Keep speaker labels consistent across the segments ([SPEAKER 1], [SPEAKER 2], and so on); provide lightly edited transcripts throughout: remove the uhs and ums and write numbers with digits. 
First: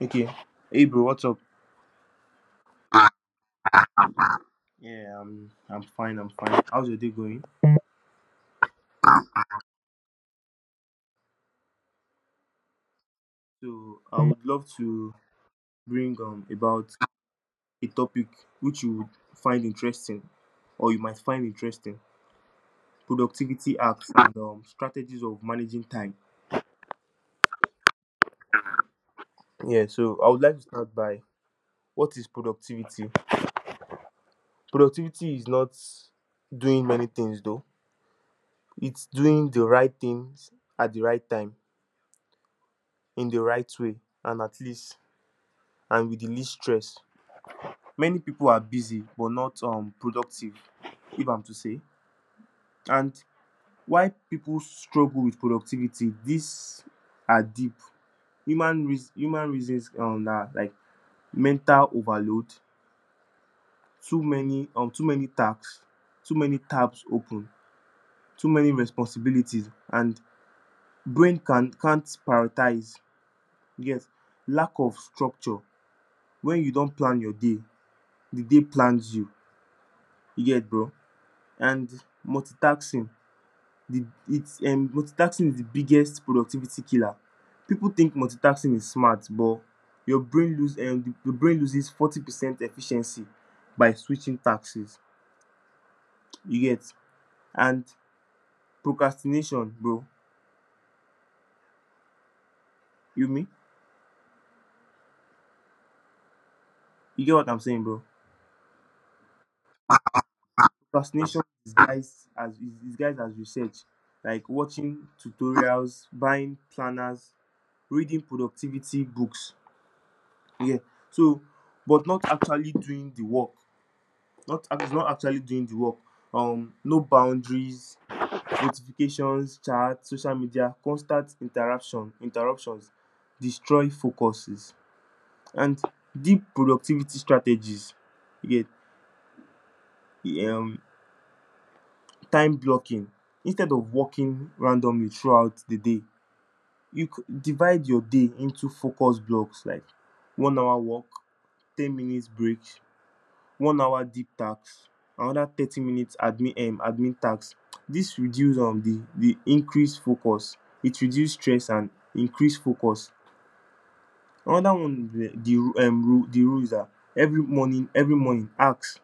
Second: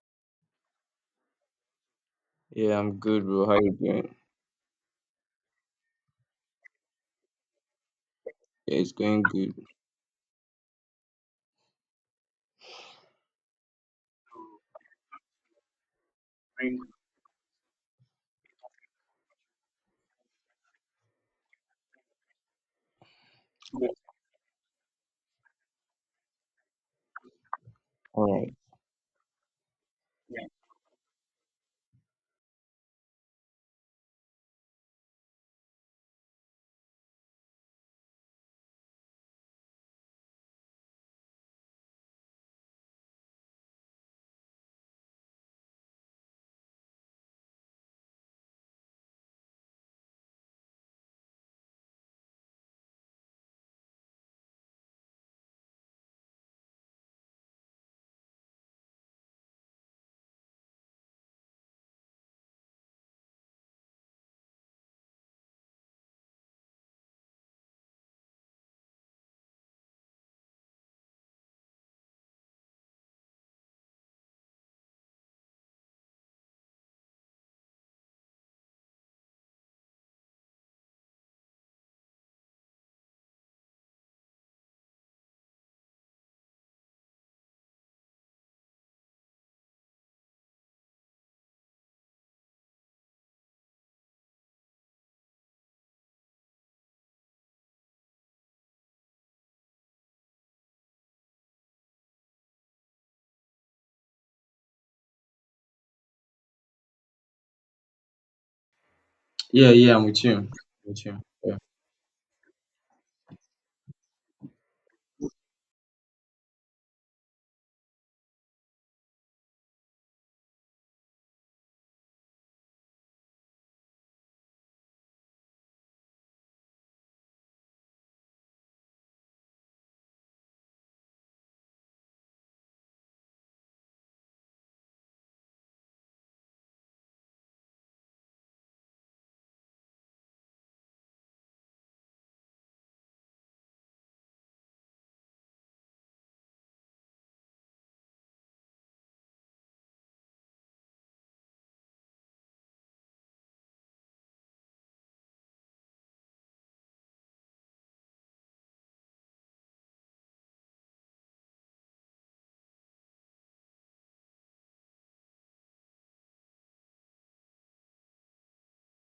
[SPEAKER 1] Okay. Hey bro, what's up?
[SPEAKER 2] Yeah, I'm good, bro. How you doing?
[SPEAKER 1] Yeah, I'm fine, I'm fine. How's your day going?
[SPEAKER 2] Yeah, it's going good.
[SPEAKER 1] So I would love to bring about a topic which you would find interesting, or you might find interesting. Productivity hacks and strategies of managing time.
[SPEAKER 2] All right.
[SPEAKER 1] Yeah, so I would like to start by what is productivity? Productivity is not doing many things though. It's doing the right things at the right time, in the right way, and at least and with the least stress. Many people are busy but not productive, if I'm to say. And why people struggle with productivity, these are deep human reasons, na like mental overload, too many tasks, too many tabs open, too many responsibilities, and brain can't prioritize. Yes, lack of structure. When you don't plan your day, the day plans you. You get, bro? And multitasking, the it's multitasking is the biggest productivity killer. People think multitasking is smart, but your brain your brain loses 40% efficiency by switching taxes, you get? And procrastination, bro. you me you get what I'm saying, bro?
[SPEAKER 2] Yeah, yeah, I'm with you. I'm with you.
[SPEAKER 1] Procrastination
[SPEAKER 2] Yeah.
[SPEAKER 1] is guys as research, like watching tutorials, buying planners, reading productivity books, yeah. So, but not actually doing the work, not actually doing the work. No boundaries, notifications, chat, social media, constant interruptions destroy focuses. And deep productivity strategies. You get time blocking. Instead of working randomly throughout the day, you divide your day into focus blocks, like 1 hour work, 10 minutes break, 1 hour deep tax, another 30 minutes admin tax. This reduce the increased focus, it reduce stress and increase focus. Another one, the rule is that every morning ask,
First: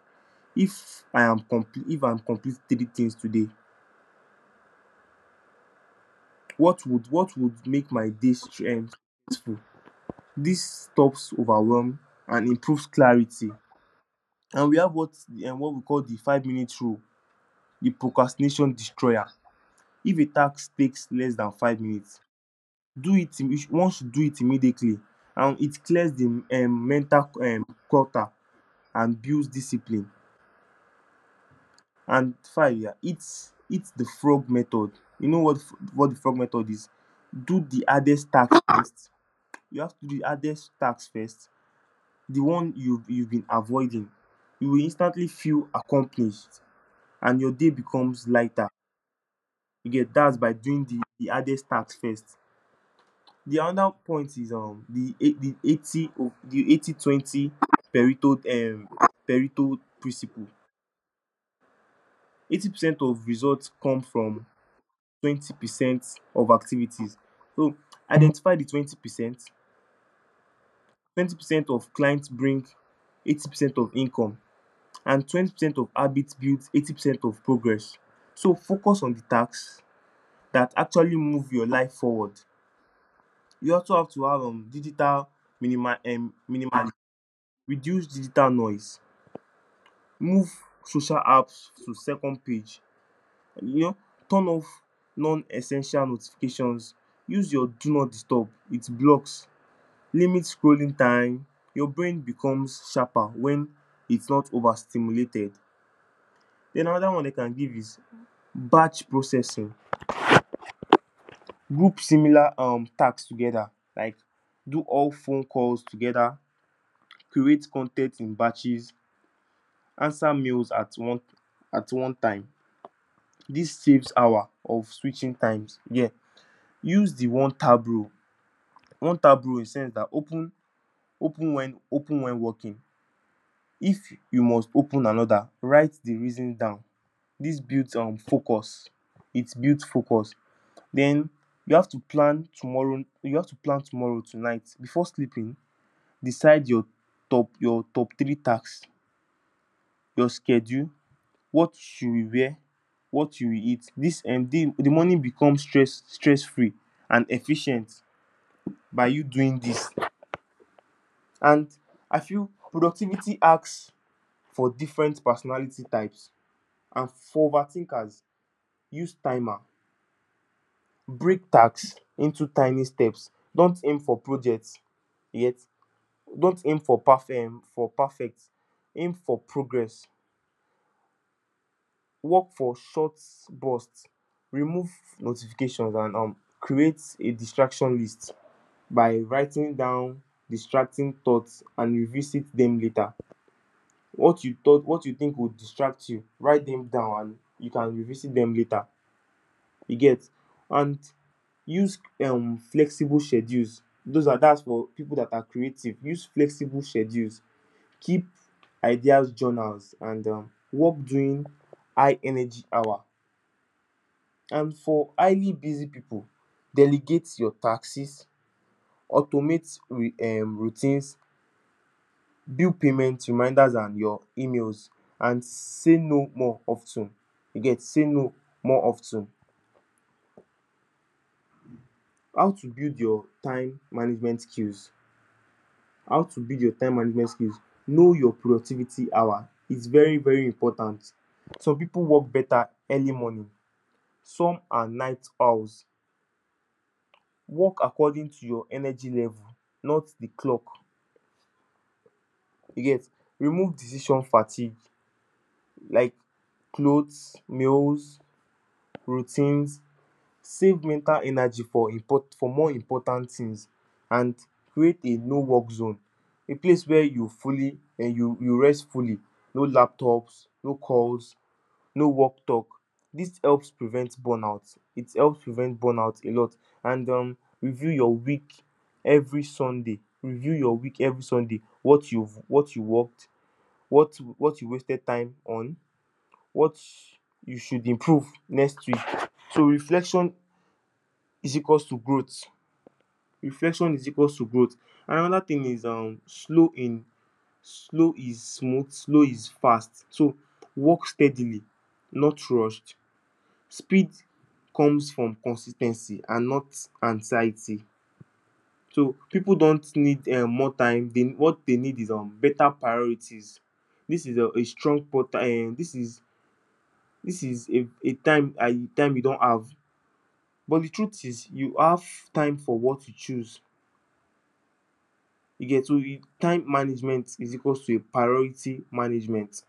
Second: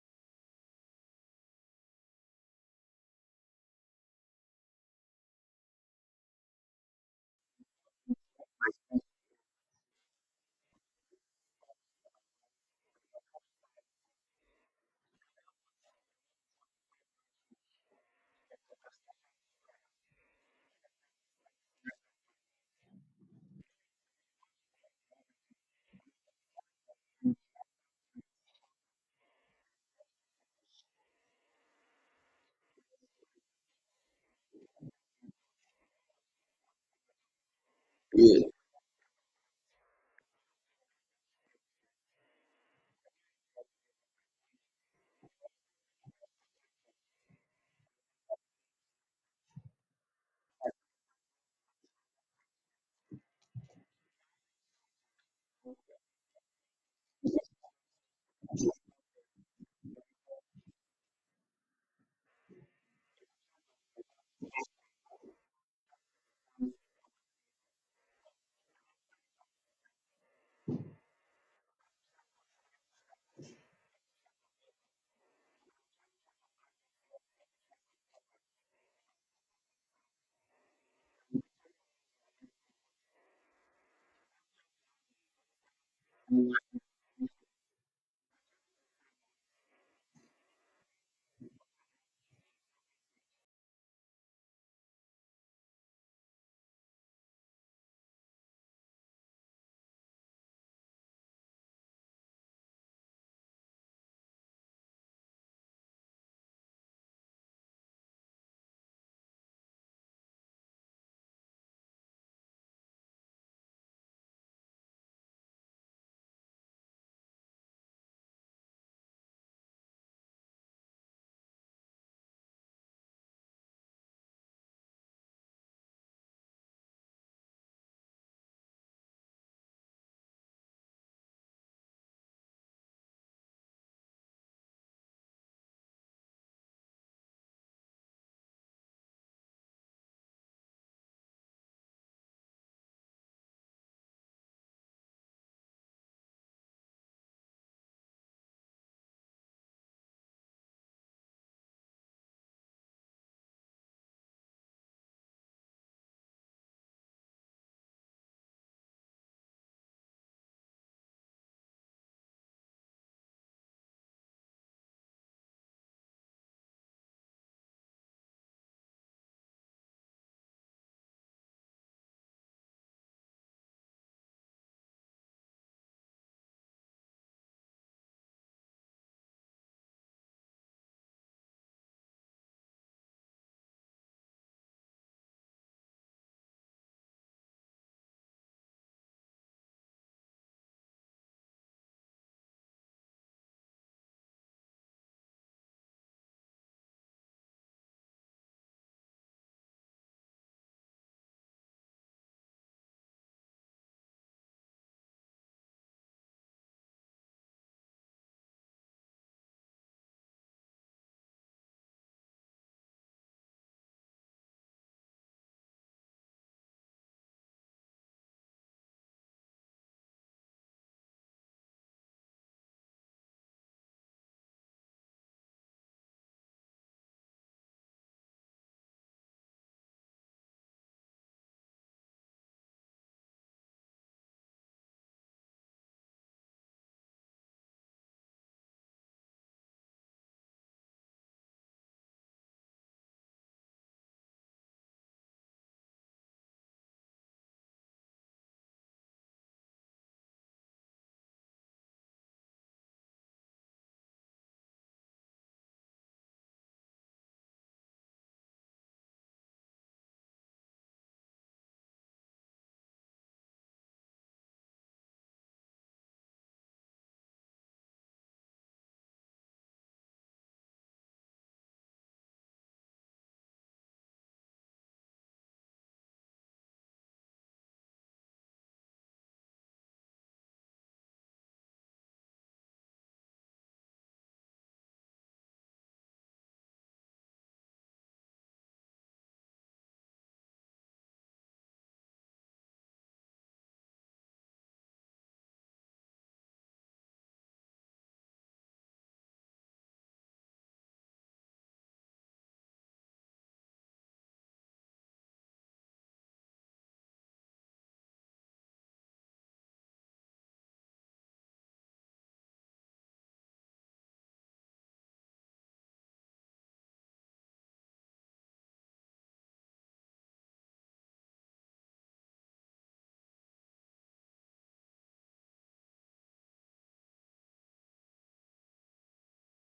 [SPEAKER 1] if I am complete three things today, what would make my day um stressful. This stops overwhelm and improves clarity. And we have what we call the 5 minute rule, the procrastination destroyer. If a task takes less than 5 minutes, one should do it immediately, and it clears the mental clutter and builds discipline. And five Yeah, it's the frog method. You know what the frog method is: do the hardest
[SPEAKER 2] Yeah.
[SPEAKER 1] task first. You have to do the hardest task first, the one you you've been avoiding. You will instantly feel accomplished and your day becomes lighter. You get that by doing the hardest task first. The other point is the eight the 80 of the 80 20 pareto pareto principle. 80% of results come from 20% of activities. So identify the 20%. 20% of clients bring 80% of income, and 20% of habits build 80% of progress. So focus on the tasks that actually move your life forward. You also have to have digital minimally reduce digital noise. Move social apps to second page, and, you know, turn off non-essential notifications. Use your do not disturb, it blocks, limit scrolling time. Your brain becomes sharper when it's not overstimulated. Then another one I can give is batch processing. Group similar tasks together, like do all phone calls together, create con in batches, answer mails at one time. This saves hour of switching times here. Use the one tab rule. One tab rule in sense that open when working, if you must open another, write the reason down. This builds focus, it builds focus. Then you have to plan tomorrow tonight before sleeping. Decide your top three tasks, your schedule, what you will wear, what you will eat. This day the money becomes stress free and efficient by you doing this. And I feel productivity asks for different personality types. And for overthinkers, use timer, break tasks into tiny steps, don't aim for projects yet, don't aim for perfect, aim for progress. Work for short bursts. Remove notifications and create a distraction list by writing down distracting thoughts and revisit them later. What you think would distract you, write them down and you can revisit them later, you get? And use flexible schedules, those are that's for people that are creative. Use flexible schedules, keep ideas journals, and work during high energy hour. And for highly busy pipu, delegate your taxes, automate routines, build payment reminders and your emails, and say no more of ten. You get? Say no more of ten. How to build your time management skills. How to build your time management skills. Know your productivity hour. It's very, very important. Some pipu work better early morning, some are night owls. Work according to your energy level, not the clock. You get. Remove decision fatigue, like clothes, meals, routines. Save mental energy for import for more important things. And create a no work zone, a place where you you rest fully, no laptops, no calls, no work talk. This helps prevent burnout, it helps prevent burnout a lot. And review your week every sunday review your week every Sunday. What you worked, what you wasted time on, what you should improve next week. So reflection is equals to growth. Reflection is equals to growth. And another thing is slow is smooth, slow is fast. So work steadily, not rushed. Speed comes from consistency and not anxiety. So people don't need more time, they what they need is better priorities. This is this is a, time you don't have, but the truth is you have time for what you choose, you get? So time management is equals to a priority management.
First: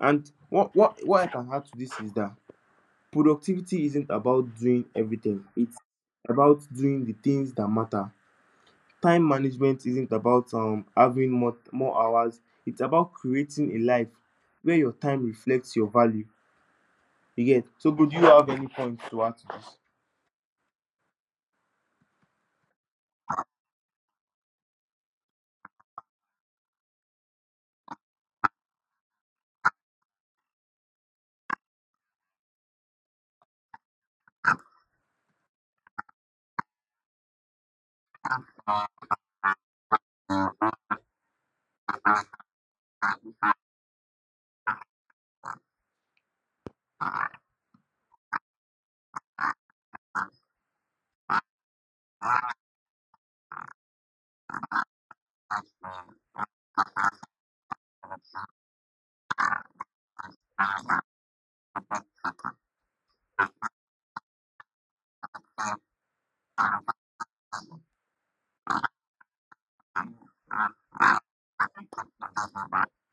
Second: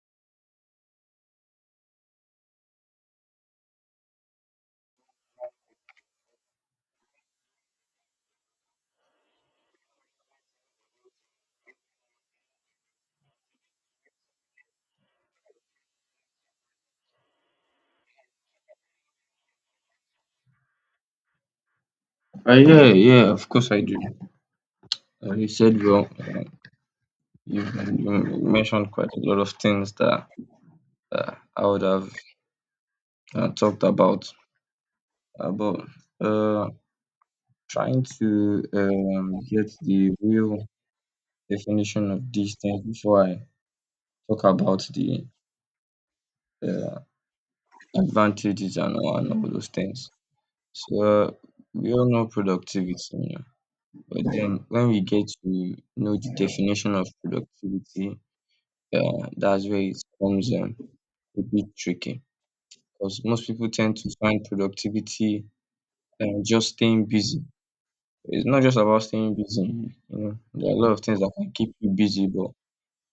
[SPEAKER 1] And what I can add to this is that productivity isn't about doing everything, it's about doing the things that matter. Time management isn't about having more more hours, it's about creating a life where your time reflects your value. You get? So good, do you have any points to add to this?
[SPEAKER 2] Yeah, yeah, of course I do. You said well, you mentioned quite a lot of things that uh, I would have talked about uh, trying to get the real definition of these things before I talk about the uh, advantages and all those things. So we all know productivity, you know, but then when we get to know the definition of productivity, that's where it becomes a bit tricky because most people tend to find productivity just staying busy. It's not just about staying busy, you know. There are a lot of things that can keep you busy, but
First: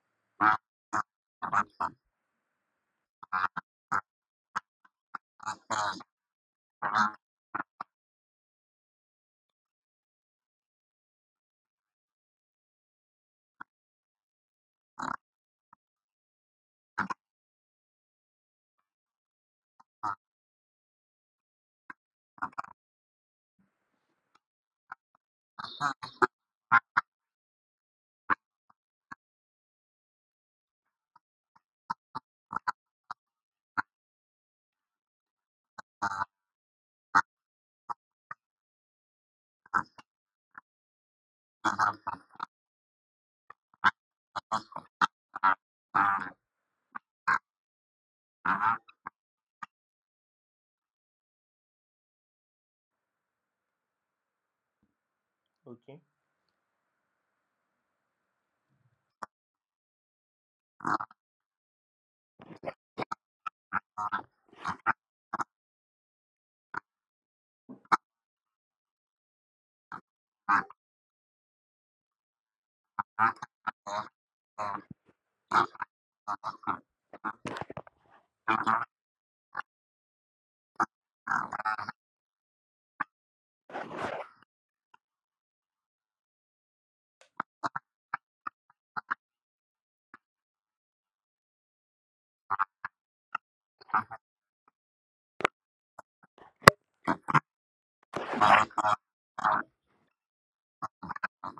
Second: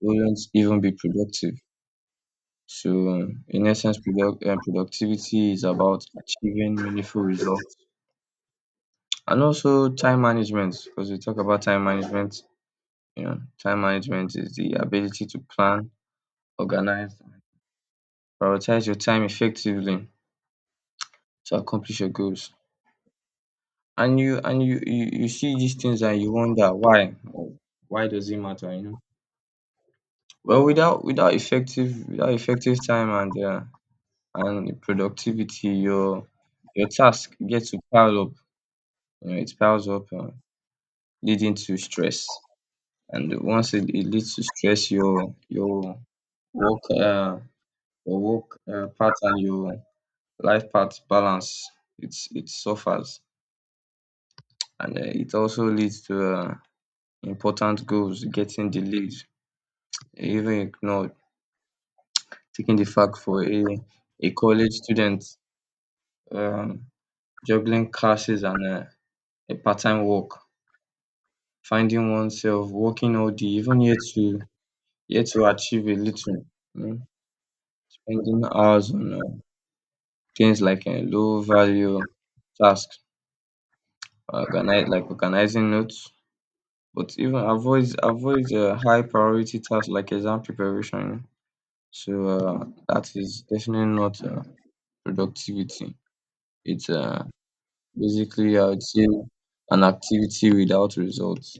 [SPEAKER 2] won't even be productive. So, in essence, productivity is about achieving meaningful results, and also time management, because we talk about time management. You know, time management is the ability to plan, organize, prioritize your time effectively to accomplish your goals. And you see these things and you wonder why does it matter, you know? Well, without effective, without effective time and productivity, your task gets to pile up. You know, it piles up, leading to stress. And once it leads to stress, your work your work pattern, your life path balance, it suffers, and it also leads to important goals getting delayed, even ignored, taking the fact for a college student um juggling classes and a part-time work, finding oneself working all day, even yet to achieve a little, um spending hours on things like low value tasks, organize like organizing notes. But even avoid high priority tasks like exam preparation. So that is definitely not productivity. It's basically, I would say, an activity without results.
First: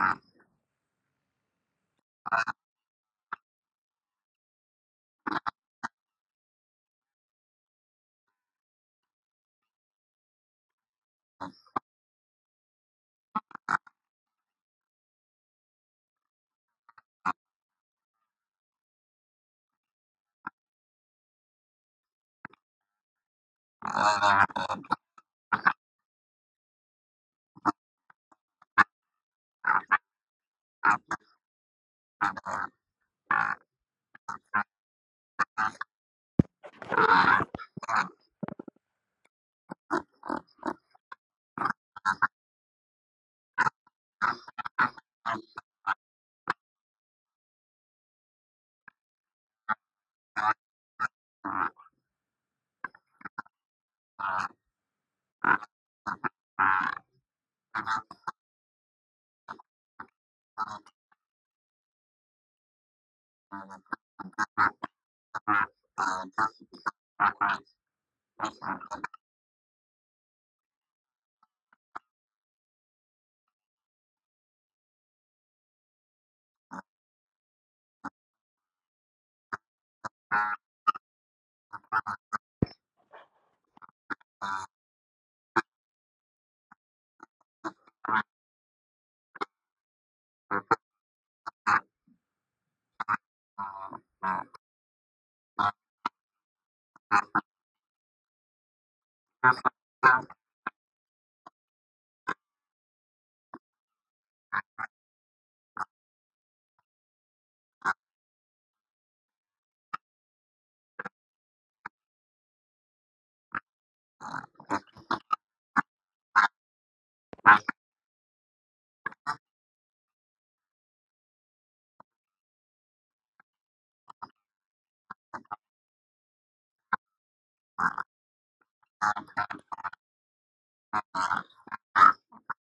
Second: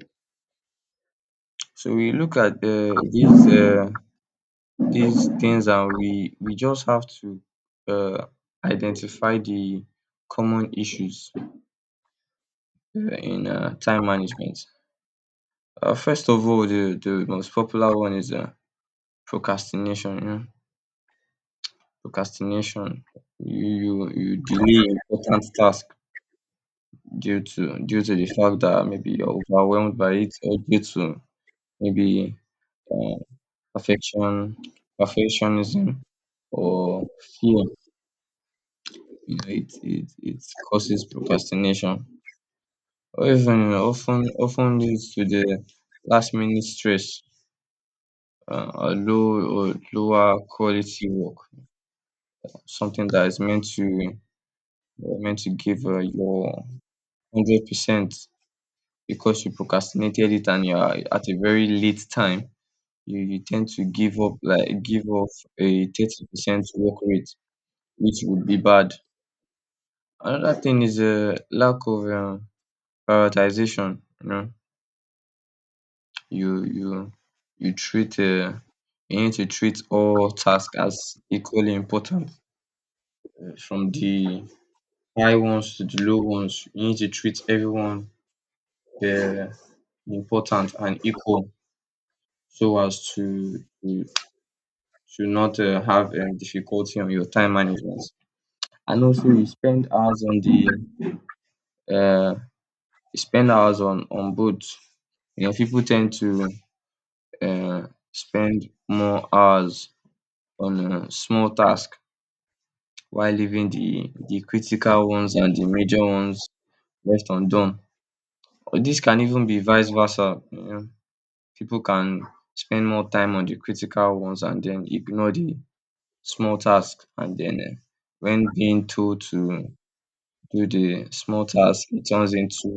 [SPEAKER 2] So we look at these things, and we just have to uh, identify the common issues in time management. First of all, the most popular one is procrastination. You know? Procrastination, you delay important task due to the fact that maybe you're overwhelmed by it, or due to maybe uh, perfection perfectionism or fear. You know, it causes procrastination, or even often leads to the last minute stress, or lower quality work. Something that is meant to meant to give your 100%, because you procrastinated it and you are at a very late time, you tend to give up, like give off a 30% work rate, which would be bad. Another thing is a lack of prioritization. You know, you you you treat you need to treat all tasks as equally important, from the high ones to the low ones. You need to treat everyone uh, important and equal, so as to should not have difficulty on your time management. And also, you spend hours on the uh, you spend hours on both. You know, people tend to uh, spend more hours on small tasks, while leaving the critical ones and the major ones left undone. Or this can even be vice versa. You know, people can spend more time on the critical ones and then ignore the small tasks and then. When being told to do the small task, it turns into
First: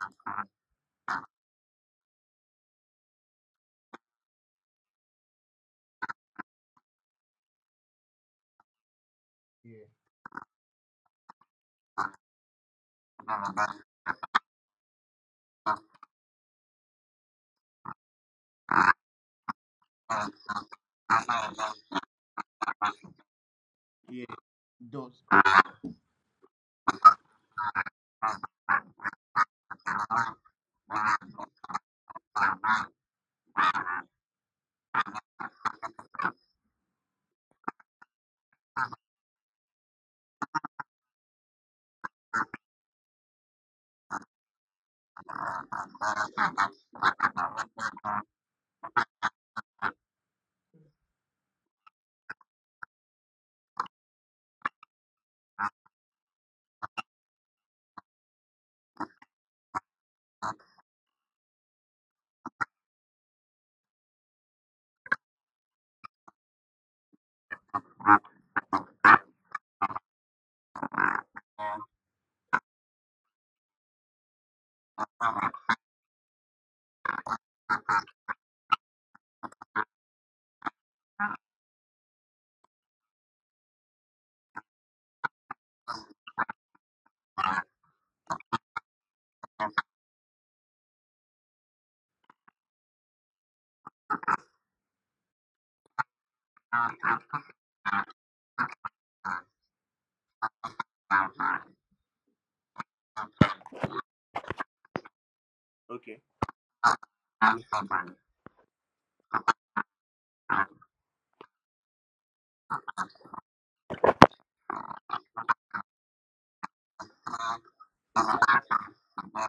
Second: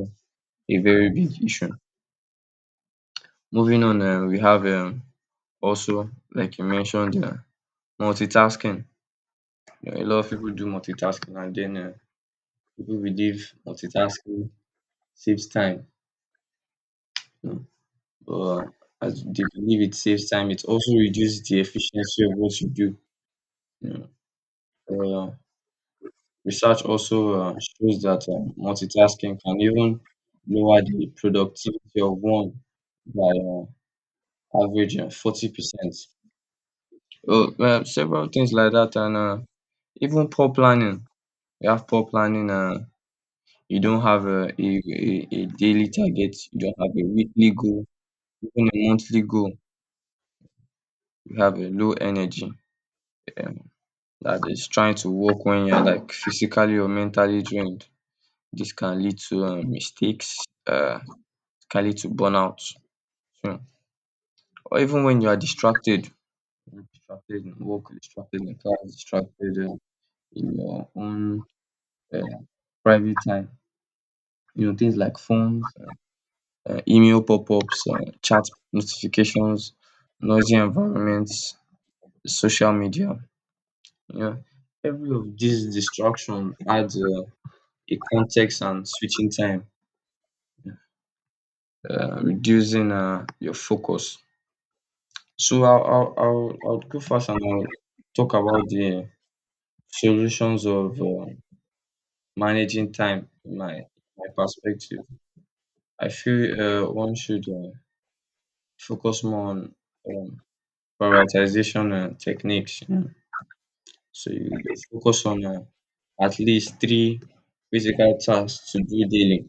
[SPEAKER 2] a very big issue. Moving on, we have also, like you mentioned, multitasking.
[SPEAKER 1] yeah
[SPEAKER 2] You know, a lot of people do multitasking, and then people believe multitasking saves time. You know, but as they believe it saves time, it also reduces the efficiency of what you do. You know.
[SPEAKER 1] yeah it does
[SPEAKER 2] Uh, Research also shows that multitasking can even lower the productivity of one by average 40%. Oh, well, several things like that, and even poor planning. You have poor planning, you don't have a daily target, you don't have a weekly goal, even a monthly goal. You have a low energy um, that is trying to work when you're like physically or mentally drained. This can lead to mistakes, uh, can lead to burnout, so, or even when you are distracted, distracted in work, distracted in class, distracted in your own uh, private time. You know, things like phones, email pop-ups, chat notifications, noisy environments, social media. You know, every of these distraction adds a context and switching time, reducing your focus. So I'll go first, and I'll talk about the solutions of managing time in my my perspective. I
[SPEAKER 1] Okay.
[SPEAKER 2] feel one should focus more on um, prioritization, techniques, you know. So you focus on, at least three physical tasks to do daily,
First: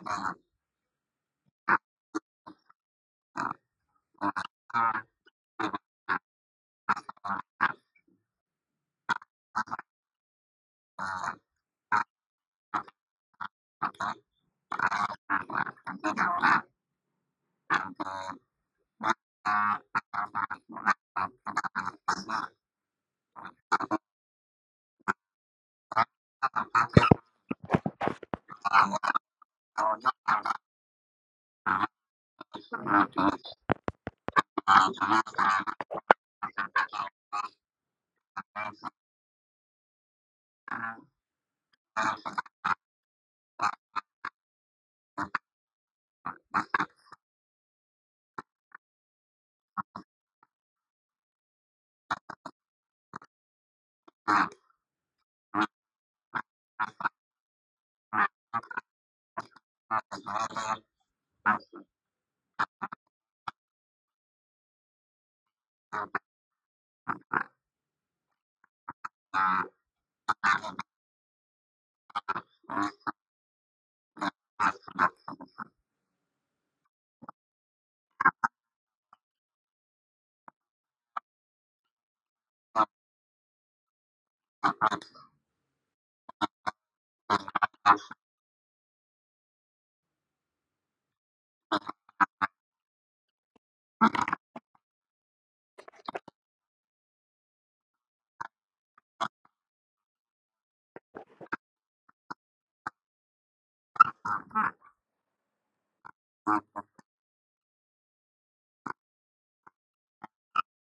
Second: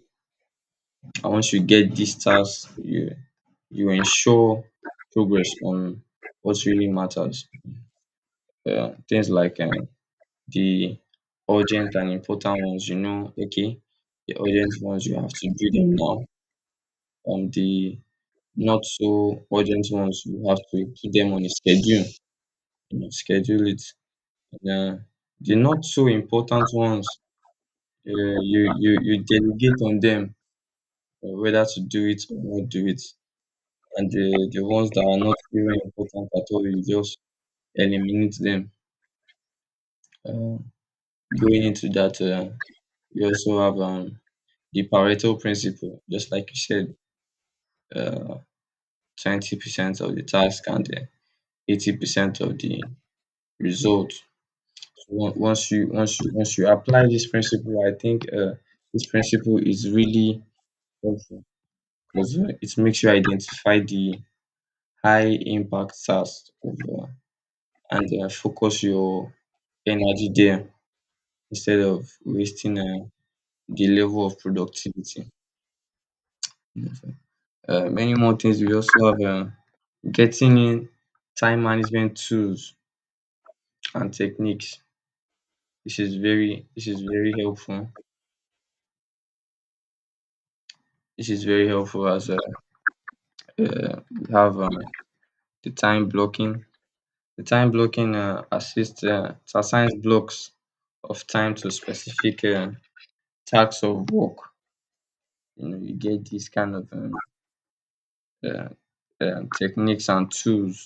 [SPEAKER 2] and once you get these tasks, you ensure progress on what really matters. Yeah, things like, the urgent and important ones, you know, okay, the urgent ones, you have to do them now. On the not so urgent ones, you have to put them on a schedule, you know, schedule it. Yeah, the not so important ones, you delegate on them whether to do it or not do it, and the ones that are not very important at all, you just eliminate them. Uh, Going into that, you also have the Pareto principle, just like you said, uh, 20% of the task and 80% of the result. So once you apply this principle, I think this principle is really helpful, because you it makes you identify the high impact tasks of, and focus your energy there instead of wasting the level of productivity. Many more things we also have getting in time management tools and techniques. This is very helpful. This is very helpful as we have the time blocking. The time blocking assists, it assigns blocks of time to specific tasks of work. You know, you get these kind of uh, techniques and tools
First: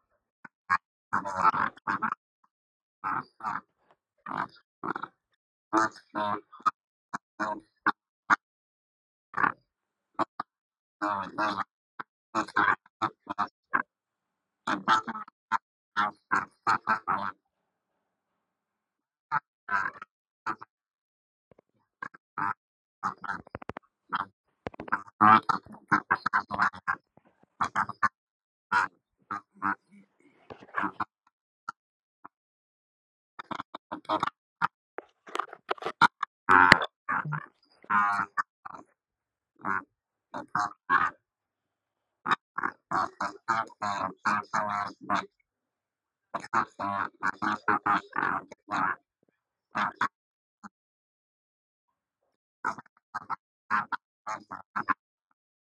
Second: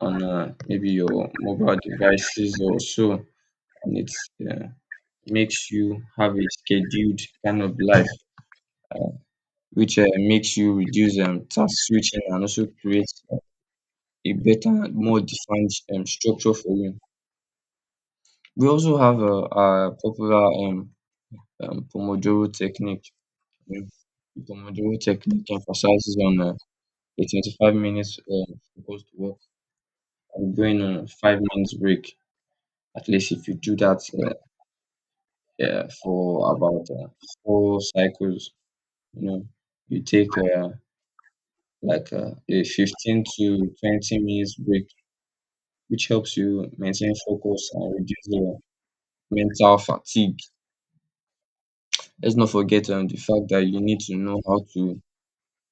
[SPEAKER 2] on maybe your mobile devices or so, and it uh, makes you have a scheduled kind of life, which makes you reduce task switching, and also creates a better, more defined structure for you. We also have our popular Pomodoro technique. You know, the Pomodoro technique emphasizes on a 25 minutes focused work and going on a 5 minutes break. At least if you do that for about four cycles, you know, you take like a 15 to 20 minutes break, which helps you maintain focus and reduce the mental fatigue. Let's not forget the fact that you need to know how to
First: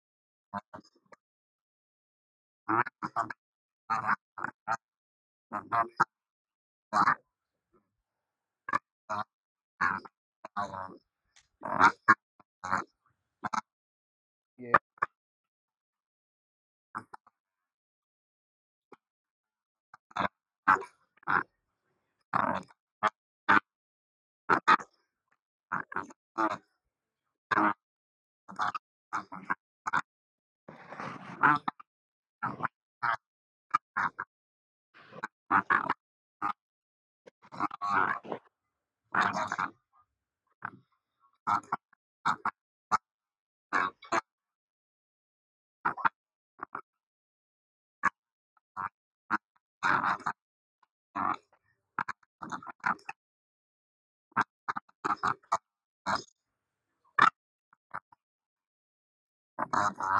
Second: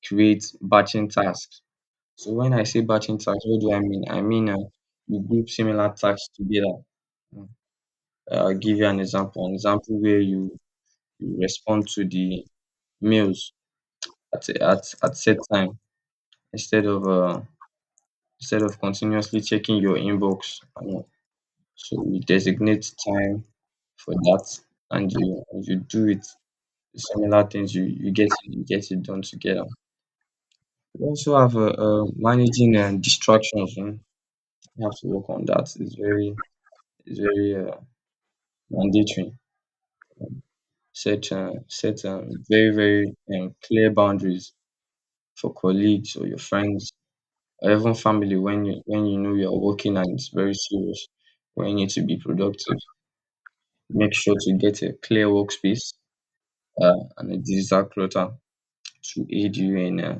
[SPEAKER 2] create batching tasks. So when I say batching tasks, what do I mean? I mean, you group similar tasks together. Mm. I'll give you an example. An example where you respond to the mails at at set time instead of continuously checking your inbox, you know. So you designate time for that, and you do it similar things. You get it done together. We also have managing distractions. Mm. You have to work on that. It's very and dating. Set very very clear boundaries for colleagues or your friends or even family when you, when you know you're working and it's very serious. When you need to be productive, make sure to get a clear workspace and a digital clutter to aid you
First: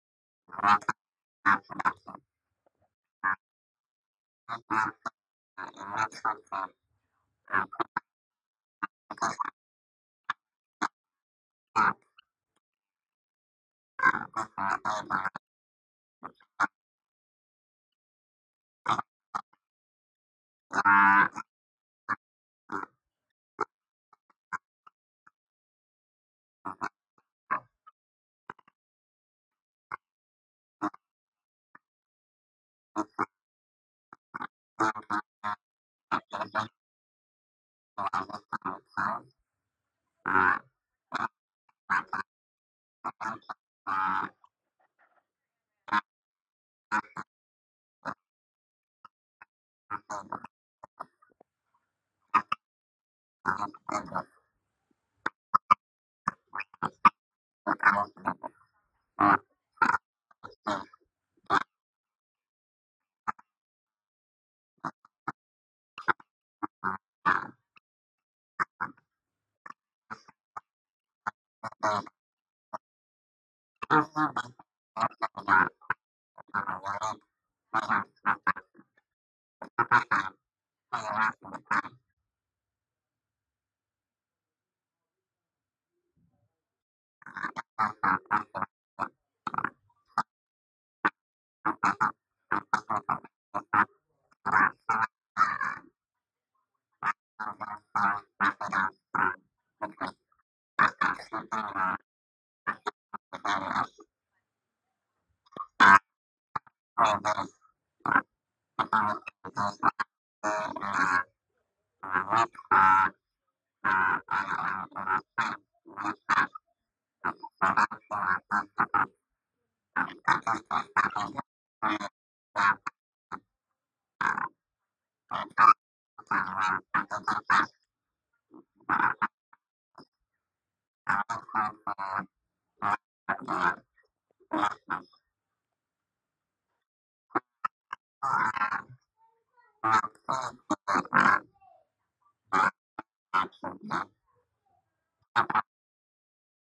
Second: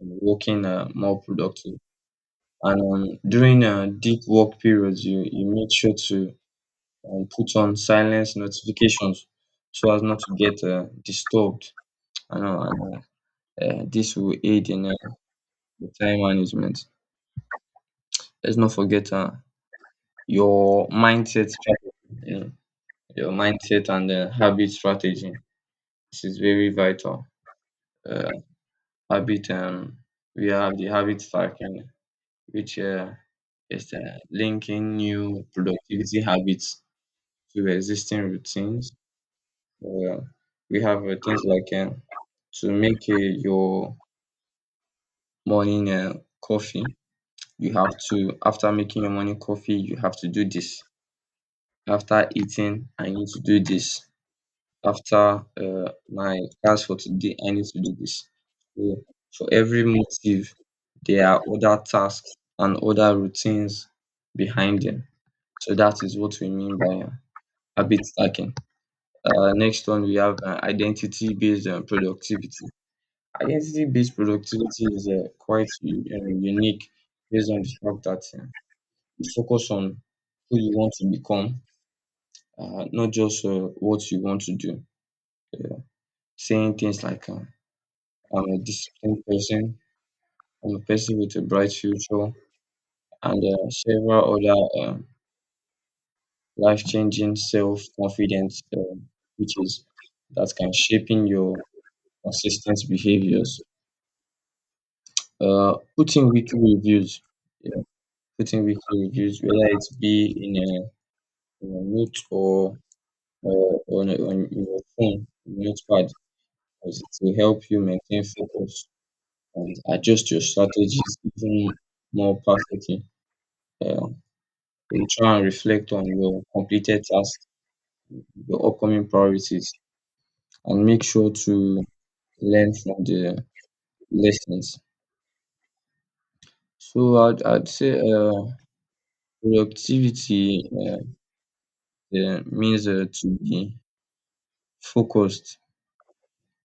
[SPEAKER 2] in working more productive. And during deep work periods, you make sure to put on silence notifications so as not to get disturbed. I know. This will aid in your time management. Let's not forget your mindset strategy, you know, your mindset and habit strategy. This is very vital. Uh, habit, um, we have the habit stacking, which is linking new productivity habits to existing routines. Uh, we have things like to make your morning coffee. You have to, after making your morning coffee, you have to do this. After eating, I need to do this. After my class for today, I need to do this. So for every motive, there are other tasks and other routines behind them. So that is what we mean by habit stacking. Next one, we have identity based productivity. Identity based productivity is quite unique, based on the fact that you focus on who you want to become, not just what you want to do. Yeah. Saying things like, I'm a disciplined person, I'm a person with a bright future, and several other life changing self confidence features that can shaping your consistent behaviors. Putting weekly reviews, yeah, putting weekly reviews, whether it be
[SPEAKER 1] Yeah.
[SPEAKER 2] in a note or on, a, on your phone, notepad, because it will help you maintain focus and adjust your strategies even more perfectly. Um, you try and reflect on your completed tasks, your upcoming priorities, and make sure to learn from the lessons. So I'd say productivity means to be focused,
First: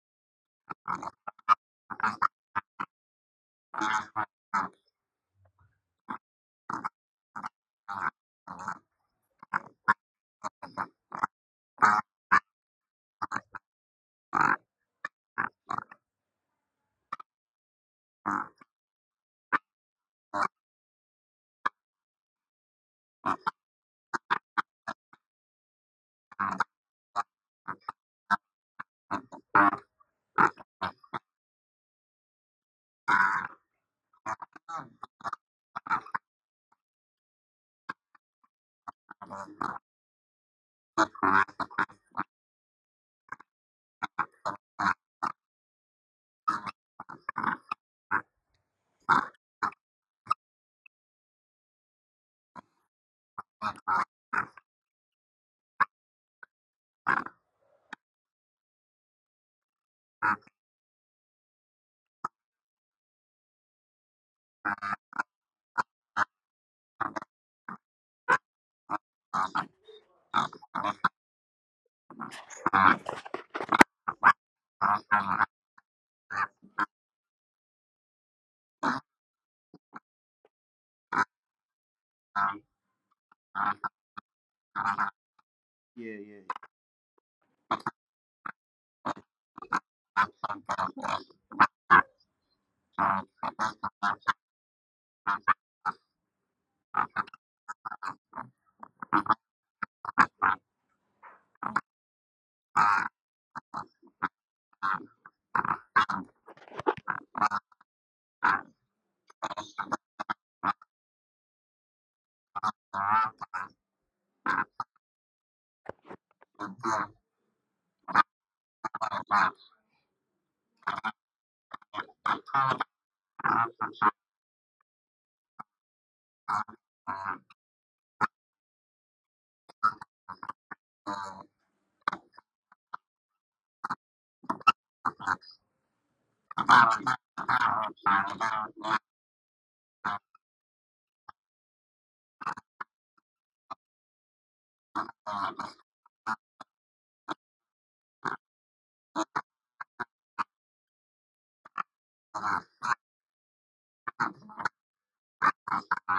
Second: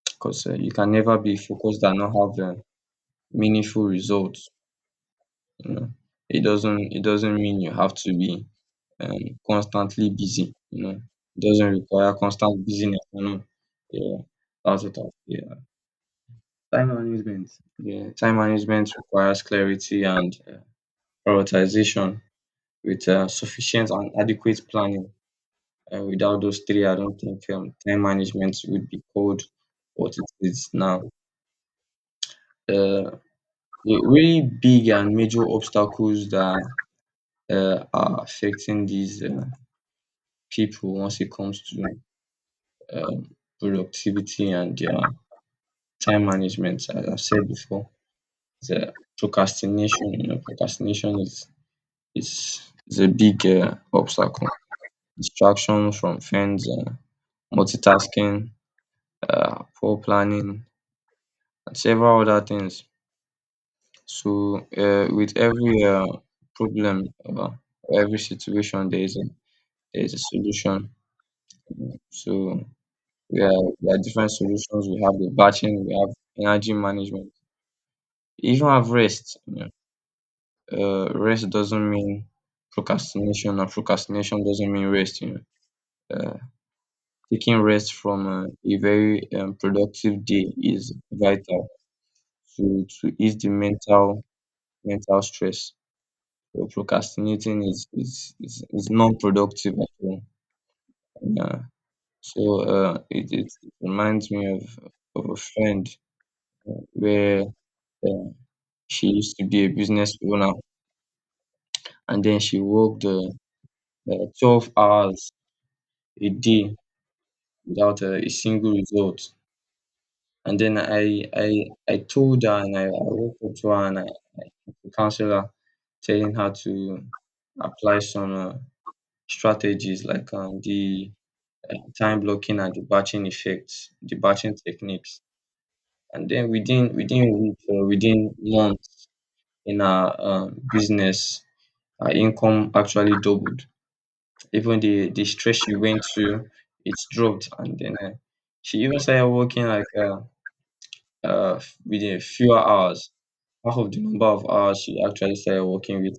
[SPEAKER 2] because you can never be focused and not have meaningful results. You know, it doesn't mean you have to be constantly busy. It doesn't require constant busyness. Yeah, that's what I, yeah. Time management. Yeah, time management requires clarity and prioritization with sufficient and adequate planning. Without those three, I don't think time management would be called what it is now. Uh, the really big and major obstacles that are affecting these people once it comes to um, productivity and their time management, as I've said before, is a procrastination. You know, procrastination is a big obstacle. Distraction from friends, multitasking, poor planning, and several other things. So, with every problem, every situation, there is a, there is a solution. So, we are, there are different solutions. We have the batching, we have energy management, even have rest. Rest doesn't mean procrastination, and procrastination doesn't mean rest. You know, taking rest from a very productive day is vital to ease the mental stress. So procrastinating is non-productive at all. And, so it reminds me of a friend where uh, she used to be a business owner, and then she worked 12 hours a day without a single result. And then I told her, and I walked up to her, and I counseled her, telling her to apply some strategies like the time blocking and the batching effects, the batching techniques. And then within weeks or within months in our business, our income actually doubled. Even the stress she went through, it's dropped. And then she even started working like. Within a few hours, half of the number of hours she actually started working with.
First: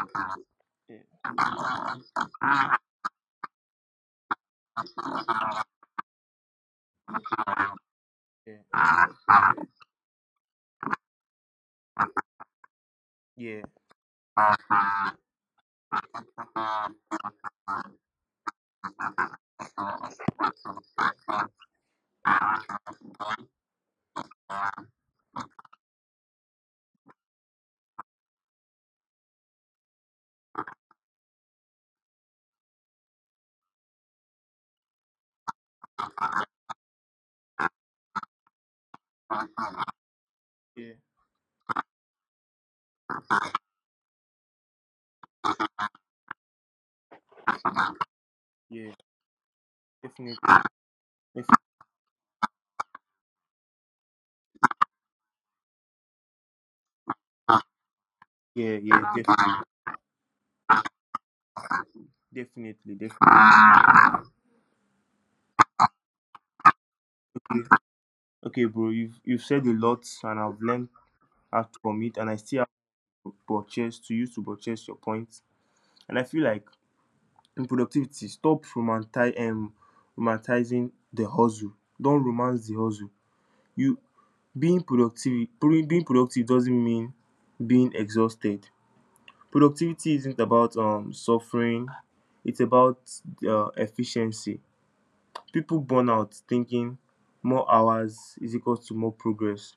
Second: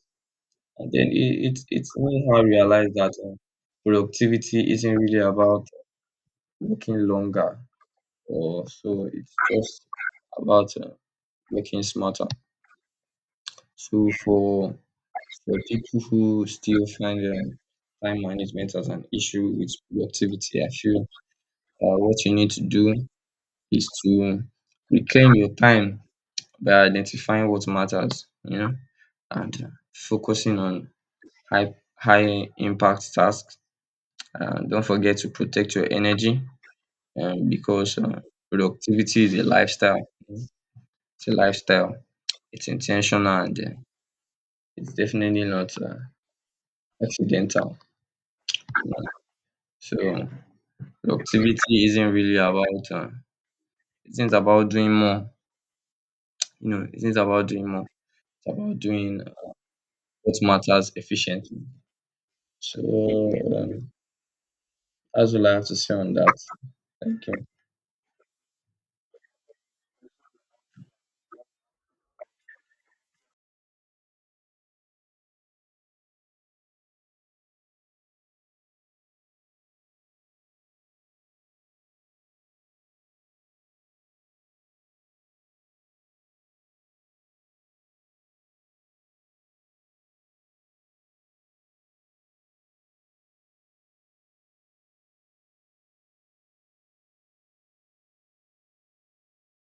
[SPEAKER 2] And then it made her realize that productivity isn't really about working longer, or so, it's just about working smarter.
[SPEAKER 1] Yeah. Yeah.
[SPEAKER 2] So for people who still find time management as an issue with productivity, I feel what you need to do is to reclaim your time by identifying what matters, you know, and focusing on high impact tasks. And don't forget to protect your energy, because productivity is a lifestyle. Mm.
[SPEAKER 1] Yeah.
[SPEAKER 2] It's a lifestyle. It's intentional, and it's definitely not accidental.
[SPEAKER 1] Yeah.
[SPEAKER 2] So
[SPEAKER 1] Definitely.
[SPEAKER 2] productivity isn't really about isn't about doing more. You know, it isn't about doing more. It's
[SPEAKER 1] Yeah.
[SPEAKER 2] about doing what matters efficiently. So
[SPEAKER 1] Definitely. Definitely.
[SPEAKER 2] um, as well, I have to say on that. Thank you.
[SPEAKER 1] Okay, bro. You've said a lot, and I've learned how to commit, and I still have to purchase your points. And I feel like in productivity, stop romanticizing the hustle. Don't romance the hustle. You being productive. Being productive doesn't mean being exhausted. Productivity isn't about suffering, it's about efficiency. People burn out thinking more hours is equals to more progress,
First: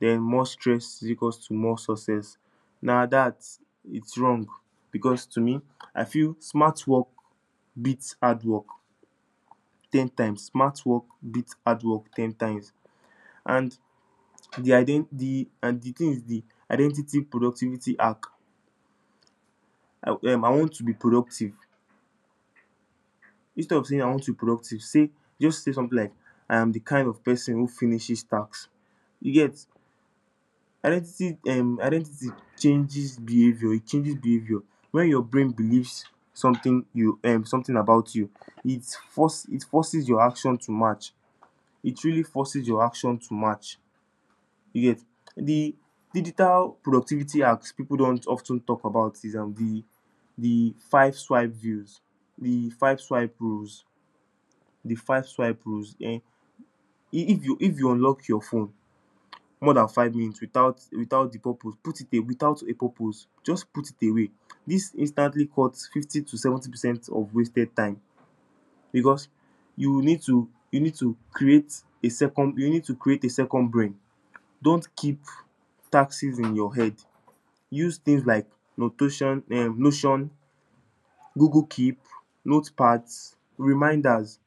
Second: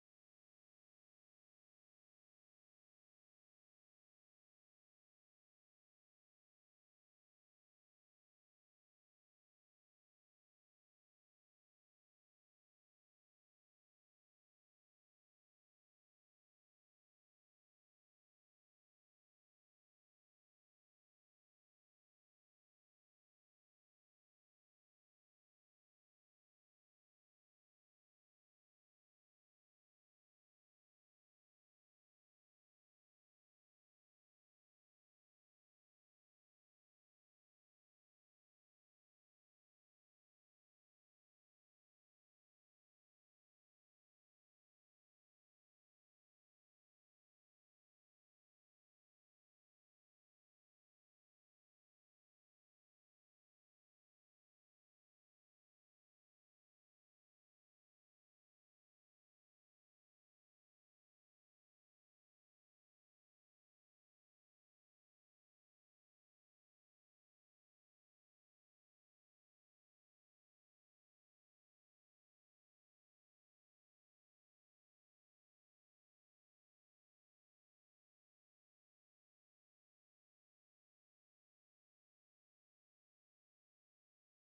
[SPEAKER 1] then more stress is equals to more success. Now that it's wrong, because to me, I feel smart work beats hard work 10 times. Smart work beats hard work ten times. And the thing is the identity productivity hack. I want to be productive Instead of saying I want to be productive, say, just say something like, I am the kind of person who finishes tasks. You get? Identity changes behaviour. It changes behaviour when your brain believes something you something about you, it it forces your action to match. It really forces your action to match. You get? The digital productivity hacks people don't often talk about is the five swipe views the five swipe rules. The five swipe rules. If you unlock your phone more than 5 minutes without the purpose, put it a without a purpose, just put it away. This instantly cuts 50 to 70% of wasted time. Because you need to create a second you need to create a second brain, don't keep taxes in your head. Use things like notation notion, Google Keep, notepads, reminders.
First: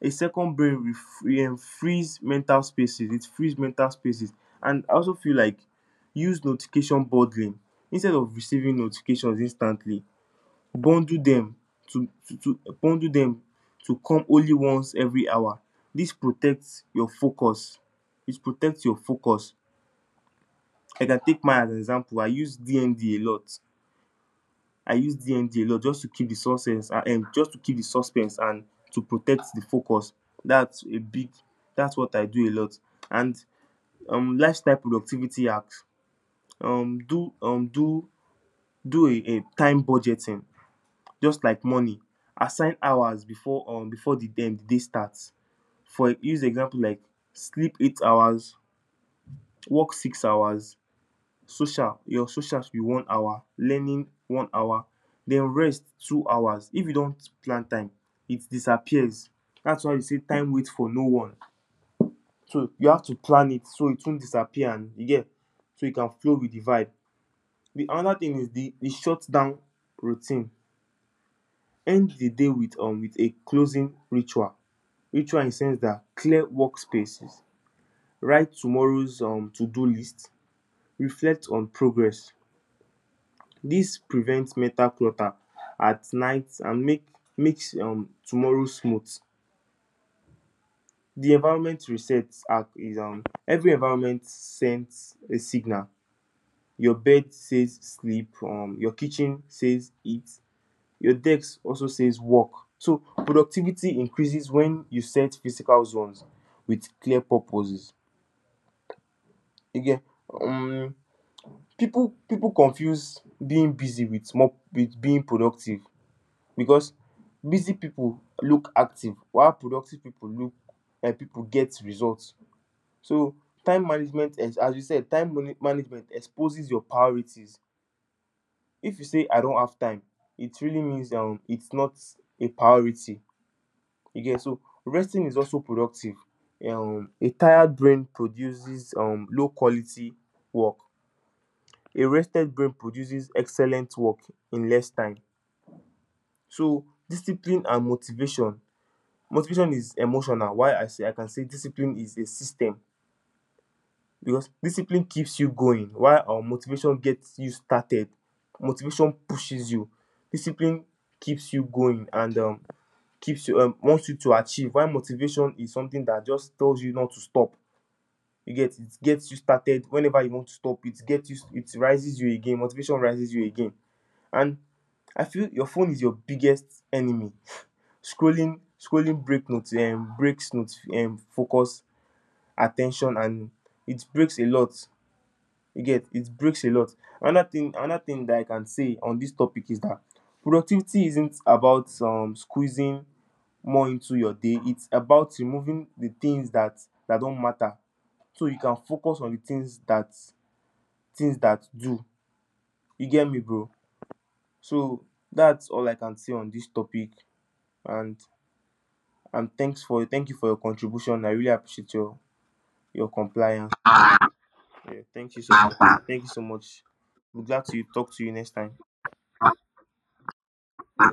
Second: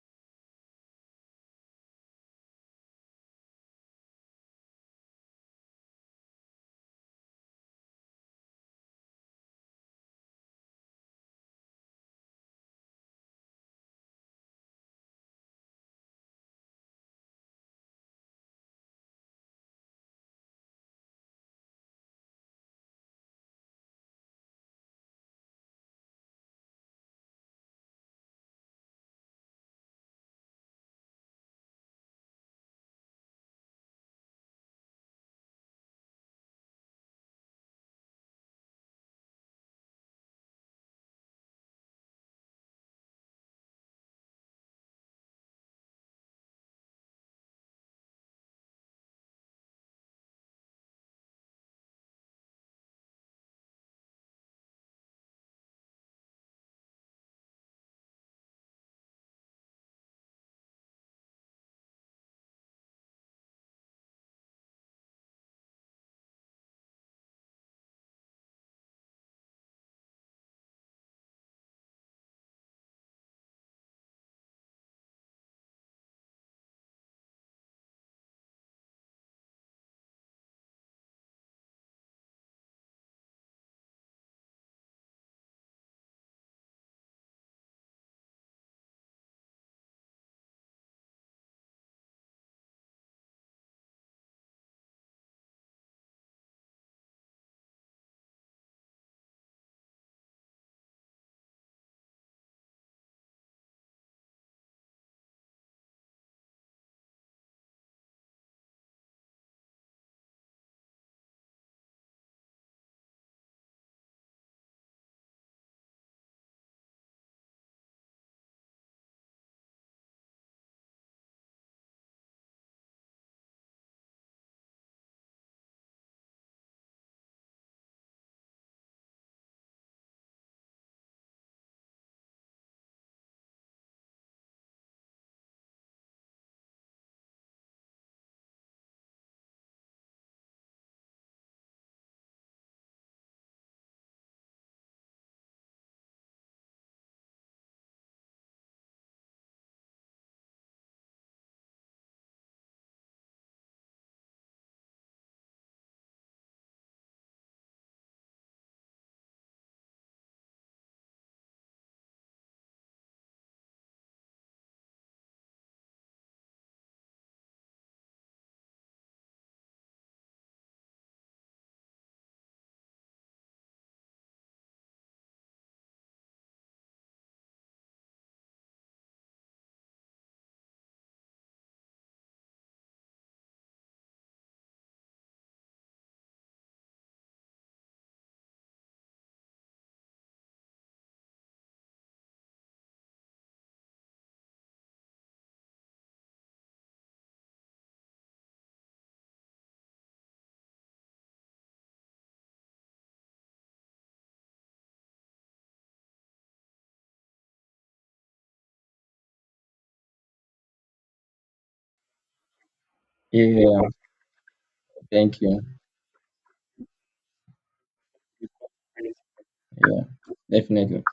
[SPEAKER 1] A second brain refree frees mental spaces, it frees mental spaces. And I also feel like use notification bundling. Instead of receiving notifications instantly, bundle them to bundle them to come only once every hour. This protects your focus, it protects your focus. I can take mine as an example, I use DND a lot. I use DMD a lot just to keep the suspense and to protect the focus. That's a big. That's what I do a lot. And lifestyle productivity hacks. Um, do um do do a time budgeting, just like money. Assign hours before the day starts. For use example, like sleep 8 hours, work 6 hours, social your social should be 1 hour, learning 1 hour, then rest 2 hours. If you don't plan time, it disappears. That's why you say time waits for no one. So you have to plan it so it won't disappear, and you get, so you can flow with the vibe. The another thing is the shut down routine. End the day with a closing ritual. Ritual in the sense that clear workspaces, write tomorrow's to do list, reflect on progress. This prevents mental clutter at night and makes tomorrow smooth. The environment resets app is every environment sends a signal. Your bed says sleep, your kitchen says eat, your desk also says work. So productivity increases when you set physical zones with clear purposes. Again, um people confuse being busy with being productive, because busy people look active, while productive people look like people get results. So time management as you said, management exposes your priorities. If you say I don't have time, it really means it's not a priority, you get? So resting is also productive. A tired brain produces low quality work, a rested brain produces excellent work in less time. So discipline and motivation. Motivation is emotional. Why I say I can say Discipline is a system, because discipline keeps you going, while motivation gets you started. Motivation pushes you. Discipline keeps you going and keeps you wants you to achieve, while motivation is something that just tells you not to stop. You get? It gets you started. Whenever you want to stop, it rises you again, motivation rises you again. And I feel your phone is your biggest enemy. Scrolling breaks notes focus, attention. And it breaks a lot, you get, it breaks a lot. Another thing that I can say on this topic is that productivity isn't about squeezing more into your day, it's about removing the things that don't matter, so you can focus on the things that do. You get me, bro? So that's all I can say on this topic. And thank you for your contribution, I really appreciate your
[SPEAKER 2] Yeah, yeah,
[SPEAKER 1] compliance.
[SPEAKER 2] yeah.
[SPEAKER 1] Yeah, thank
[SPEAKER 2] Thank
[SPEAKER 1] you so
[SPEAKER 2] you.
[SPEAKER 1] much. Thank you so much. We'll glad to talk to you next time.
[SPEAKER 2] Yeah, definitely.